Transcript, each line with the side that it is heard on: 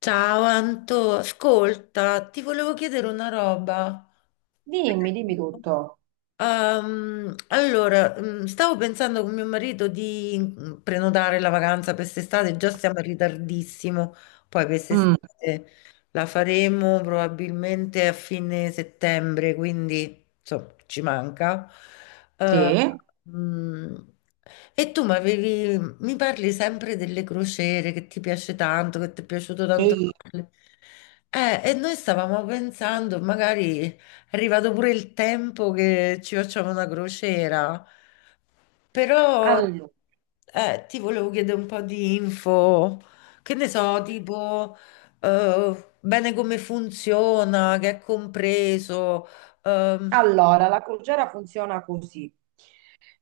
left: Ciao Anto, ascolta, ti volevo chiedere una roba.
right: Dimmi, dimmi tutto.
left: Stavo pensando con mio marito di prenotare la vacanza per quest'estate, già siamo in ritardissimo, poi per
right: Mm,
left: quest'estate la faremo probabilmente a fine settembre, quindi insomma ci manca. Eh,
right: sì.
left: mm, e tu mi parli sempre delle crociere che ti piace tanto, che ti è piaciuto tanto.
right: Devi-
left: Farle. E noi stavamo pensando, magari è arrivato pure il tempo che ci facciamo una crociera, però
right: allo-
left: ti volevo chiedere un po' di info, che ne so, tipo bene come funziona, che è compreso, ehm,
right: Allora, la crociera funziona così.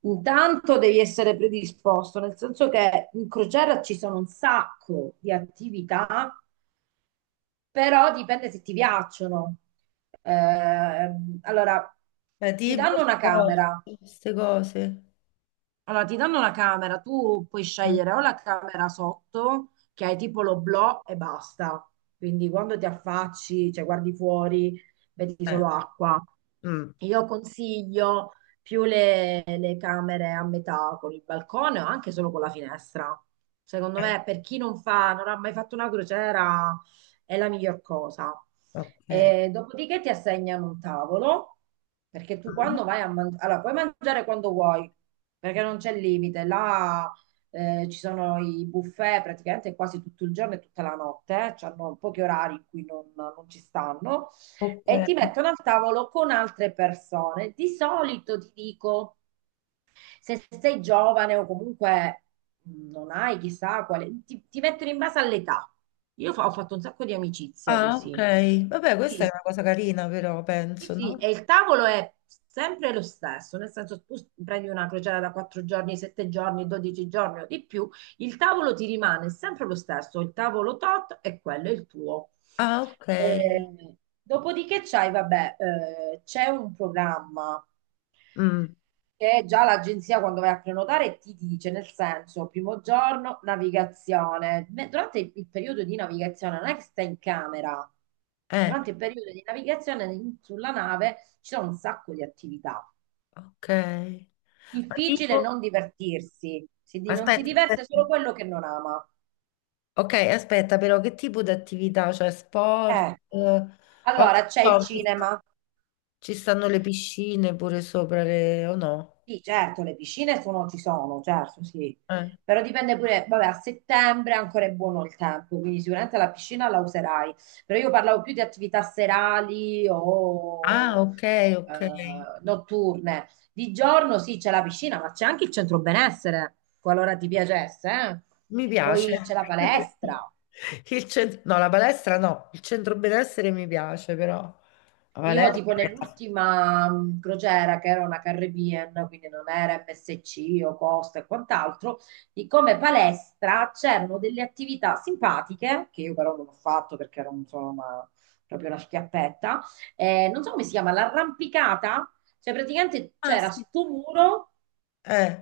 right: Intanto devi essere predisposto, nel senso che in crociera ci sono un sacco di attività, però dipende se ti piacciono. Allora, ti
left: tipo
right: danno una camera.
left: queste cose.
right: Allora, ti danno la camera, tu puoi scegliere o la camera sotto, che hai tipo l'oblò e basta. Quindi quando ti affacci, cioè guardi fuori, vedi
left: Eh,
right: solo acqua.
left: mm,
right: Io consiglio più le camere a metà con il balcone o anche solo con la finestra. Secondo
left: eh,
right: me, per chi non fa, non ha mai fatto una crociera, è la miglior cosa.
left: ok.
right: E dopodiché ti assegnano un tavolo, perché tu
left: Mm.
right: quando vai a mangiare, allora puoi mangiare quando vuoi, perché non c'è limite. Là ci sono i buffet praticamente quasi tutto il giorno e tutta la notte, eh. Hanno pochi orari in cui non ci stanno,
left: Ok.
right: e ti mettono al tavolo con altre persone. Di solito ti dico, se sei giovane o comunque non hai chissà quale, ti mettono in base all'età. Ho fatto un sacco di amicizie
left: Ah, ok.
right: così.
left: Vabbè, questa è
right: Sì.
left: una cosa carina, però
right: Sì,
left: penso,
right: sì, e
left: no?
right: il tavolo è sempre lo stesso, nel senso tu prendi una crociera da 4 giorni, 7 giorni, 12 giorni o di più, il tavolo ti rimane sempre lo stesso, il tavolo tot e quello è il tuo.
left: Ah, ok.
right: Eh, Dopodiché c'hai, vabbè, c'è un programma
left: Mm,
right: che già l'agenzia quando vai a prenotare ti dice, nel senso, primo giorno, navigazione. Durante il periodo di navigazione non è che stai in camera,
left: eh,
right: durante il periodo di navigazione sulla nave ci sono un sacco di attività.
left: ok. Ma
right: Difficile
left: tipo,
right: non divertirsi, non si
left: aspetta, aspetta.
right: diverte solo quello che non ama.
left: Ok, aspetta, però che tipo di attività? Cioè, sport?
right: Eh,
left: Ho-
right: allora c'è il
left: so, ci sta-
right: cinema.
left: Ci stanno le piscine pure sopra le o no?
right: Sì, certo, ci sono, certo, sì.
left: Eh.
right: Però dipende pure, vabbè, a settembre ancora è buono il tempo, quindi sicuramente la piscina la userai. Però io parlavo più di attività serali
left: Ah,
right: o
left: ok,
right: eh,
left: ok.
right: notturne. Di giorno sì, c'è la piscina, ma c'è anche il centro benessere, qualora ti piacesse, eh.
left: Mi piace.
right: Poi c'è la palestra.
left: No, la palestra no, il centro benessere mi piace, però la
right: Io tipo
left: palestra.
right: nell'ultima crociera che era una Caribbean, quindi non era MSC o Costa e quant'altro, di come palestra c'erano delle attività simpatiche, che io però non ho fatto perché ero insomma proprio una schiappetta, non so come si chiama, l'arrampicata, cioè praticamente
left: Ah,
right: c'era
left: sì.
right: sto muro
left: Eh,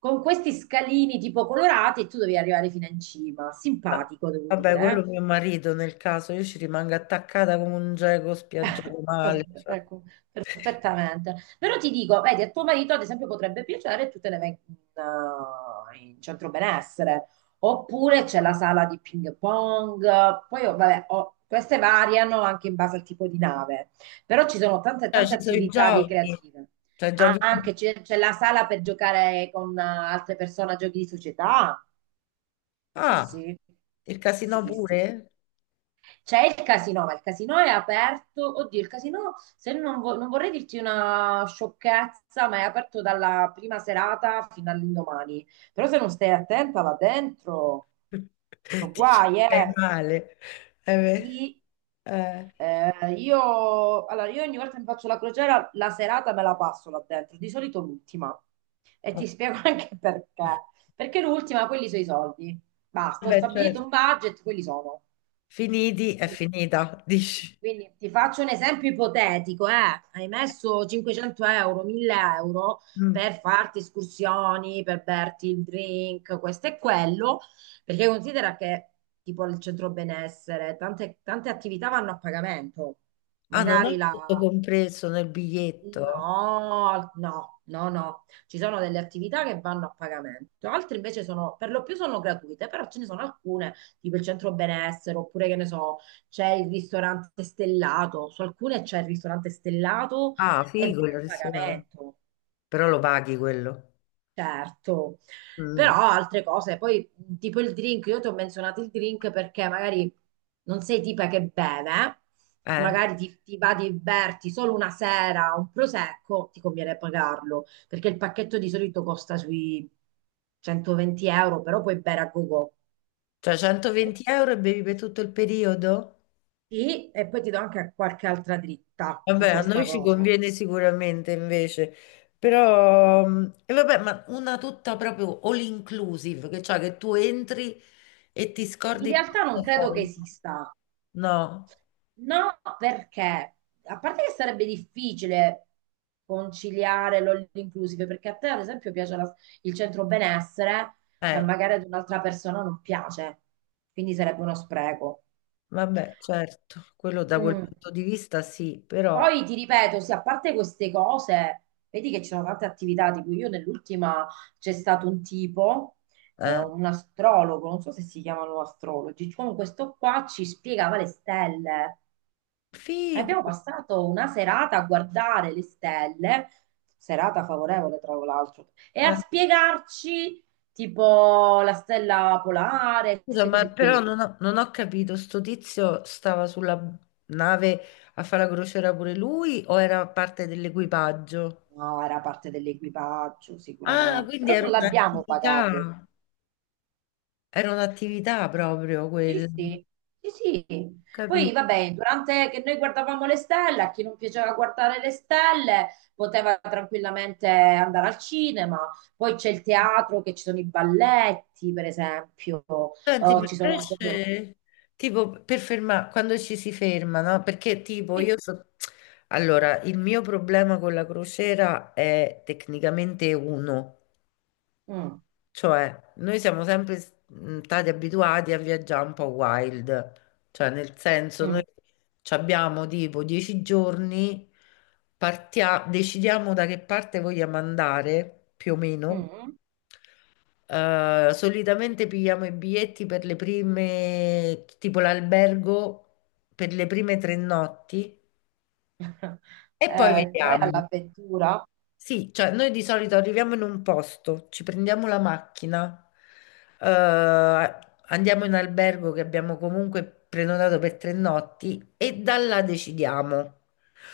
right: con questi scalini tipo colorati e tu dovevi arrivare fino in cima, simpatico devo
left: vabbè, quello
right: dire,
left: mio marito nel caso, io ci rimango attaccata come un geco
right: eh.
left: spiaggiato male.
right: Ecco. Esattamente. Però ti dico, vedi, a tuo marito ad esempio potrebbe piacere e tu te ne vai in centro benessere, oppure c'è la sala di ping pong, poi oh, vabbè, oh, queste variano anche in base al tipo di nave, però ci sono tante
left: Cioè,
right: tante
left: ci sono i
right: attività
left: giochi,
right: ricreative.
left: cioè giochi.
right: Anche c'è la sala per giocare con altre persone a giochi di società. Sì,
left: Ah,
right: sì,
left: il casino
right: sì, sì,
left: pure?
right: c'è il casino, ma il casino è aperto. Oddio, il casino, se non, vo- non vorrei dirti una sciocchezza, ma è aperto dalla prima serata fino all'indomani. Però se non stai attenta là dentro, sono
left: Ti ci
right: guai,
left: fai
right: eh.
left: male.
right: Sì,
left: Beh, eh.
right: allora, io ogni volta che mi faccio la crociera, la serata me la passo là dentro, di solito l'ultima. E ti spiego anche perché. Perché l'ultima, quelli sono i soldi. Basta, ho
left: Vabbè,
right: stabilito
left: certo.
right: un budget, quelli sono.
left: Finiti è finita, dici?
right: Quindi ti faccio un esempio ipotetico, eh. Hai messo 500 euro, 1000 euro
left: Mm.
right: per farti escursioni, per berti il drink, questo e quello, perché considera che tipo il centro benessere, tante, tante attività vanno a pagamento,
left: Ah, non
right: magari
left: è
right: la.
left: tutto compreso nel biglietto?
right: No, no, no, no. Ci sono delle attività che vanno a pagamento, altre invece sono, per lo più sono gratuite, però ce ne sono alcune, tipo il centro benessere, oppure che ne so, c'è il ristorante stellato, su alcune c'è il ristorante stellato
left: Ah,
right: ed
left: figo
right: è a
left: il ristorante.
right: pagamento.
left: Però lo paghi quello.
right: Certo, però
left: Mm.
right: altre cose, poi tipo il drink, io ti ho menzionato il drink perché magari non sei tipa che beve,
left: Eh,
right: magari ti va di berti solo una sera un prosecco, ti conviene pagarlo, perché il pacchetto di solito costa sui 120 euro, però puoi bere a gogo.
left: cioè 120 euro e bevi per tutto il periodo?
right: Sì, e poi ti do anche qualche altra dritta su
left: Vabbè, a
right: questa
left: noi ci
right: cosa.
left: conviene sicuramente invece, però e vabbè, ma una tutta proprio all inclusive, che cioè che tu entri e ti
right: In
left: scordi il
right: realtà non credo che
left: portafoglio.
right: esista.
left: No,
right: No, perché a parte che sarebbe difficile conciliare l'all inclusive, perché a te ad esempio piace il centro benessere, ma
left: eh,
right: magari ad un'altra persona non piace, quindi sarebbe uno spreco.
left: vabbè, certo, quello da quel
right: Mm.
left: punto di vista sì, però.
right: Poi ti ripeto, sì, a parte queste cose, vedi che ci sono tante attività, tipo io nell'ultima c'è stato un tipo,
left: Eh,
right: un astrologo, non so se si chiamano astrologi, comunque questo qua ci spiegava le stelle. E abbiamo
left: figo.
right: passato una serata a guardare le stelle, serata favorevole tra l'altro, e a
left: Eh,
right: spiegarci tipo la stella polare,
left: scusa,
right: queste
left: ma
right: cose
left: però
right: qui.
left: non ho capito, sto tizio stava sulla nave a fare la crociera pure lui o era parte dell'equipaggio?
right: No, era parte dell'equipaggio
left: Ah,
right: sicuramente,
left: quindi
right: però non l'abbiamo pagato.
left: era un'attività proprio
right: Sì,
left: quella, ho
right: sì, sì, sì. Poi
left: capito?
right: vabbè, durante che noi guardavamo le stelle, a chi non piaceva guardare le stelle poteva tranquillamente andare al cinema. Poi c'è il teatro, che ci sono i balletti, per esempio,
left: Senti,
right: o
left: ma
right: ci sono proprio.
left: invece, tipo, per fermare, quando ci si ferma, no? Perché tipo,
right: Sì.
left: io so. Allora, il mio problema con la crociera è tecnicamente uno.
right: Mm,
left: Cioè, noi siamo sempre stati abituati a viaggiare un po' wild, cioè nel senso noi
right: mm,
left: ci abbiamo tipo 10 giorni, decidiamo da che parte vogliamo andare, più o meno.
right: mm.
left: Solitamente pigliamo i biglietti per le prime, tipo l'albergo per le prime 3 notti e poi
right: Poi
left: vediamo.
right: all'avventura,
left: Sì, cioè noi di solito arriviamo in un posto, ci prendiamo la macchina, eh, andiamo in albergo che abbiamo comunque prenotato per 3 notti e da là decidiamo.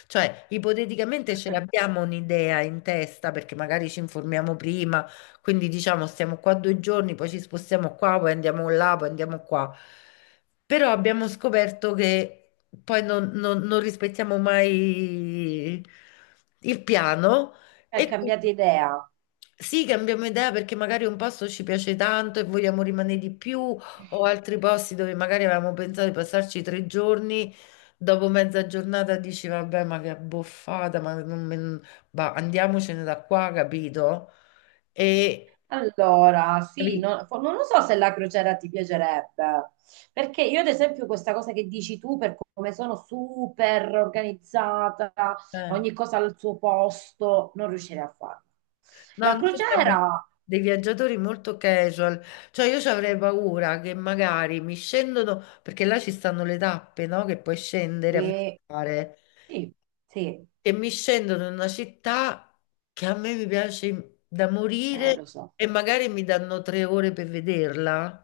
left: Cioè, ipoteticamente ce l'abbiamo un'idea in testa perché magari ci informiamo prima, quindi diciamo stiamo qua 2 giorni, poi ci spostiamo qua, poi andiamo là, poi andiamo qua. Però abbiamo scoperto che poi non rispettiamo mai il piano.
right: hai
left: E quindi
right: cambiato idea.
left: sì, cambiamo idea perché magari un posto ci piace tanto e vogliamo rimanere di più, o altri posti dove magari avevamo pensato di passarci 3 giorni, dopo mezza giornata dici vabbè, ma che abboffata, ma non me- bah, andiamocene da qua, capito? E
right: Allora, sì,
left: capi-
right: non lo so se la crociera ti piacerebbe, perché io ad esempio questa cosa che dici tu, per come sono super organizzata,
left: eh.
right: ogni cosa al suo posto, non riuscirei a farla.
left: No,
right: La
left: noi siamo
right: crociera,
left: dei viaggiatori molto casual, cioè io ci avrei paura che magari mi scendono, perché là ci stanno le tappe, no? Che puoi scendere a
right: sì,
left: visitare.
right: sì, sì,
left: E mi scendono in una città che a me mi piace da morire
right: lo so.
left: e magari mi danno 3 ore per vederla.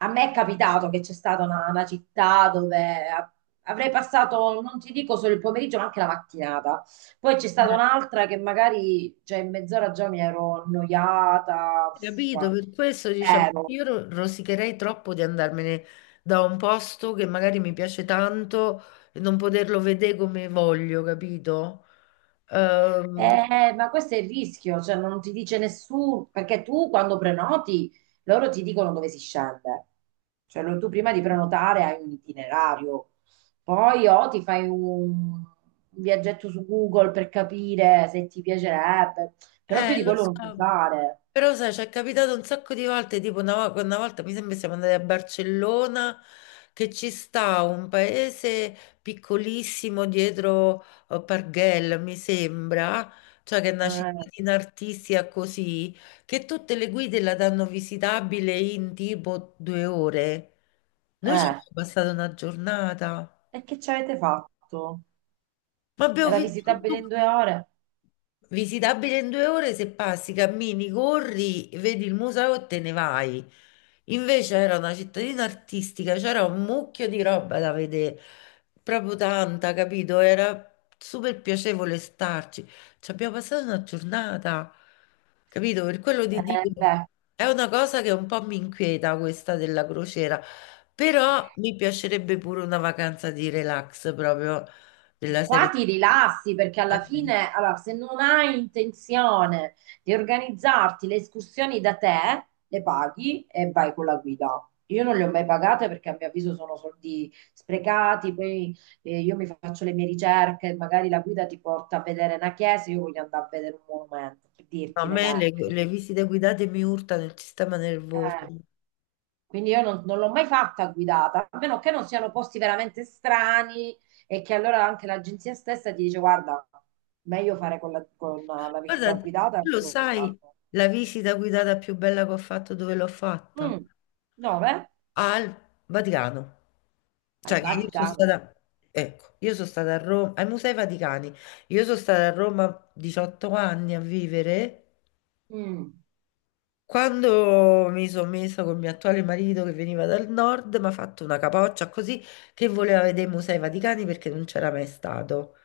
right: A me è capitato che c'è stata una città dove avrei passato, non ti dico solo il pomeriggio, ma anche la mattinata. Poi c'è stata
left: Eh,
right: un'altra che magari, cioè, in mezz'ora già mi ero annoiata, uff,
left: Capito? Per questo diciamo,
right: ero.
left: io rosicherei troppo di andarmene da un posto che magari mi piace tanto e non poterlo vedere come voglio, capito? Ehm,
right: Ma questo è il rischio, cioè non ti dice nessuno, perché tu quando prenoti, loro ti dicono dove si scende. Cioè, tu prima di prenotare hai un itinerario, poi o ti fai un viaggetto su Google per capire se ti piacerebbe, però più di
left: lo
right: quello non puoi
left: so.
right: fare.
left: Però sai, ci è capitato un sacco di volte, tipo una volta mi sembra siamo andati a Barcellona, che ci sta un paese piccolissimo dietro Parguel, mi sembra, cioè che è una
right: Eh,
left: cittadina artistica così, che tutte le guide la danno visitabile in tipo 2 ore. Noi ci
right: eh.
left: abbiamo passato una giornata,
right: E che ci avete fatto?
left: ma abbiamo
right: Era
left: visto
right: visitabile in
left: tutto.
right: 2 ore?
left: Visitabile in 2 ore se passi, cammini, corri, vedi il museo e te ne vai. Invece era una cittadina artistica, c'era un mucchio di roba da vedere, proprio tanta, capito? Era super piacevole starci. Ci abbiamo passato una giornata, capito? Per quello ti dico,
right: Beh.
left: è una cosa che un po' mi inquieta questa della crociera, però mi piacerebbe pure una vacanza di relax proprio della
right: Qua
left: serie.
right: ti rilassi perché alla fine, allora, se non hai intenzione di organizzarti le escursioni da te, le paghi e vai con la guida. Io non le ho mai pagate perché a mio avviso sono soldi sprecati, poi io mi faccio le mie ricerche, magari la guida ti porta a vedere una chiesa, io voglio andare a vedere un monumento, per
left: No, a
right: dirti un
left: me
right: esempio.
left: le visite guidate mi urtano il sistema nervoso.
right: Eh. Quindi io non l'ho mai fatta guidata, a meno che non siano posti veramente strani e che allora anche l'agenzia stessa ti dice guarda, meglio fare con la
left: Guarda,
right: visita guidata e
left: tu lo
right: loro lo
left: sai,
right: sanno.
left: la visita guidata più bella che ho fatto, dove l'ho fatta?
right: Mm. Dove?
left: Al Vaticano.
right: Al
left: Cioè, che io sono
right: Vaticano.
left: stata, ecco, io sono stata a Roma, ai Musei Vaticani. Io sono stata a Roma 18 anni a vivere.
right: Mm.
left: Quando mi sono messa con il mio attuale marito che veniva dal nord, mi ha fatto una capoccia così che voleva vedere i Musei Vaticani perché non c'era mai stato.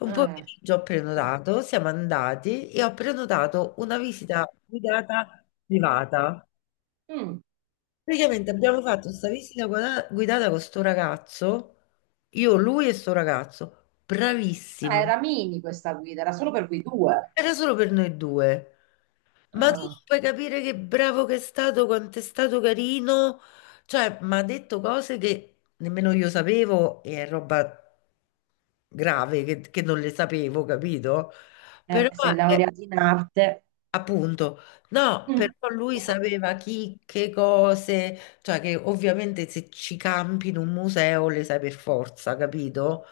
left: Un
right: Eh.
left: pomeriggio ho prenotato, siamo andati e ho prenotato una visita guidata privata.
right: Mm.
left: Praticamente abbiamo fatto questa guidata con sto ragazzo, io, lui e sto ragazzo,
right: Ah,
left: bravissimo.
right: era mini questa guida, era solo per voi due.
left: Era solo per noi due. Ma tu
right: Ah.
left: non puoi capire che bravo che è stato, quanto è stato carino. Cioè, mi ha detto cose che nemmeno io sapevo e è roba grave che non le sapevo, capito? Però,
right: Sei
left: eh,
right: laureata in arte.
left: appunto, no, però
right: Mm.
left: lui sapeva chi, che cose, cioè che ovviamente se ci campi in un museo le sai per forza, capito?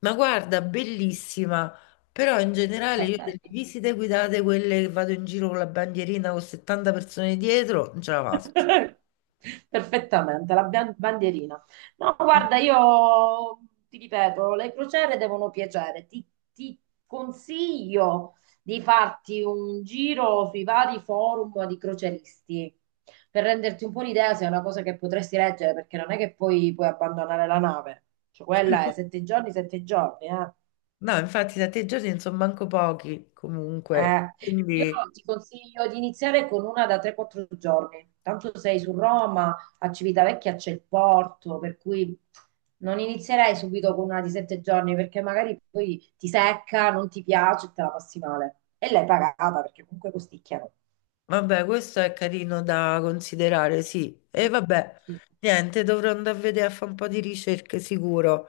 left: Ma guarda, bellissima, però in generale io
right: Vabbè.
left: delle visite guidate, quelle che vado in giro con la bandierina con 70 persone dietro, non ce la faccio.
right: Perfettamente, la bandierina. No, guarda, io ti ripeto, le crociere devono piacere. Ti consiglio di farti un giro sui vari forum di croceristi per renderti un po' l'idea se è una cosa che potresti leggere, perché non è che poi puoi abbandonare la nave. Cioè, quella è 7 giorni, 7 giorni, eh.
left: No, infatti da te giorni non sono manco pochi comunque,
right: Eh, io
left: quindi
right: ti consiglio di iniziare con una da 3-4 giorni. Tanto sei su Roma, a Civitavecchia c'è il porto, per cui non inizierei subito con una di 7 giorni perché magari poi ti secca, non ti piace e te la passi male. E l'hai pagata perché comunque costicchiano.
left: vabbè, questo è carino da considerare, sì. E vabbè,
right: Sì,
left: niente, dovrò andare a vedere a fare un po' di ricerche sicuro,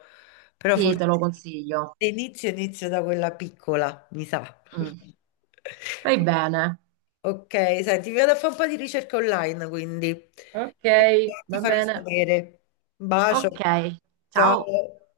left: però
right: sì,
left: forse
right: te lo
left: sì.
right: consiglio.
left: Se inizio da quella piccola, mi sa.
right: Mm. Fai bene.
left: Ok, senti, vado a fare un po' di ricerca online, quindi.
right: Ok,
left: E ti
right: va
left: farò
right: bene.
left: sapere. Un bacio.
right: Ok, ciao.
left: Ciao.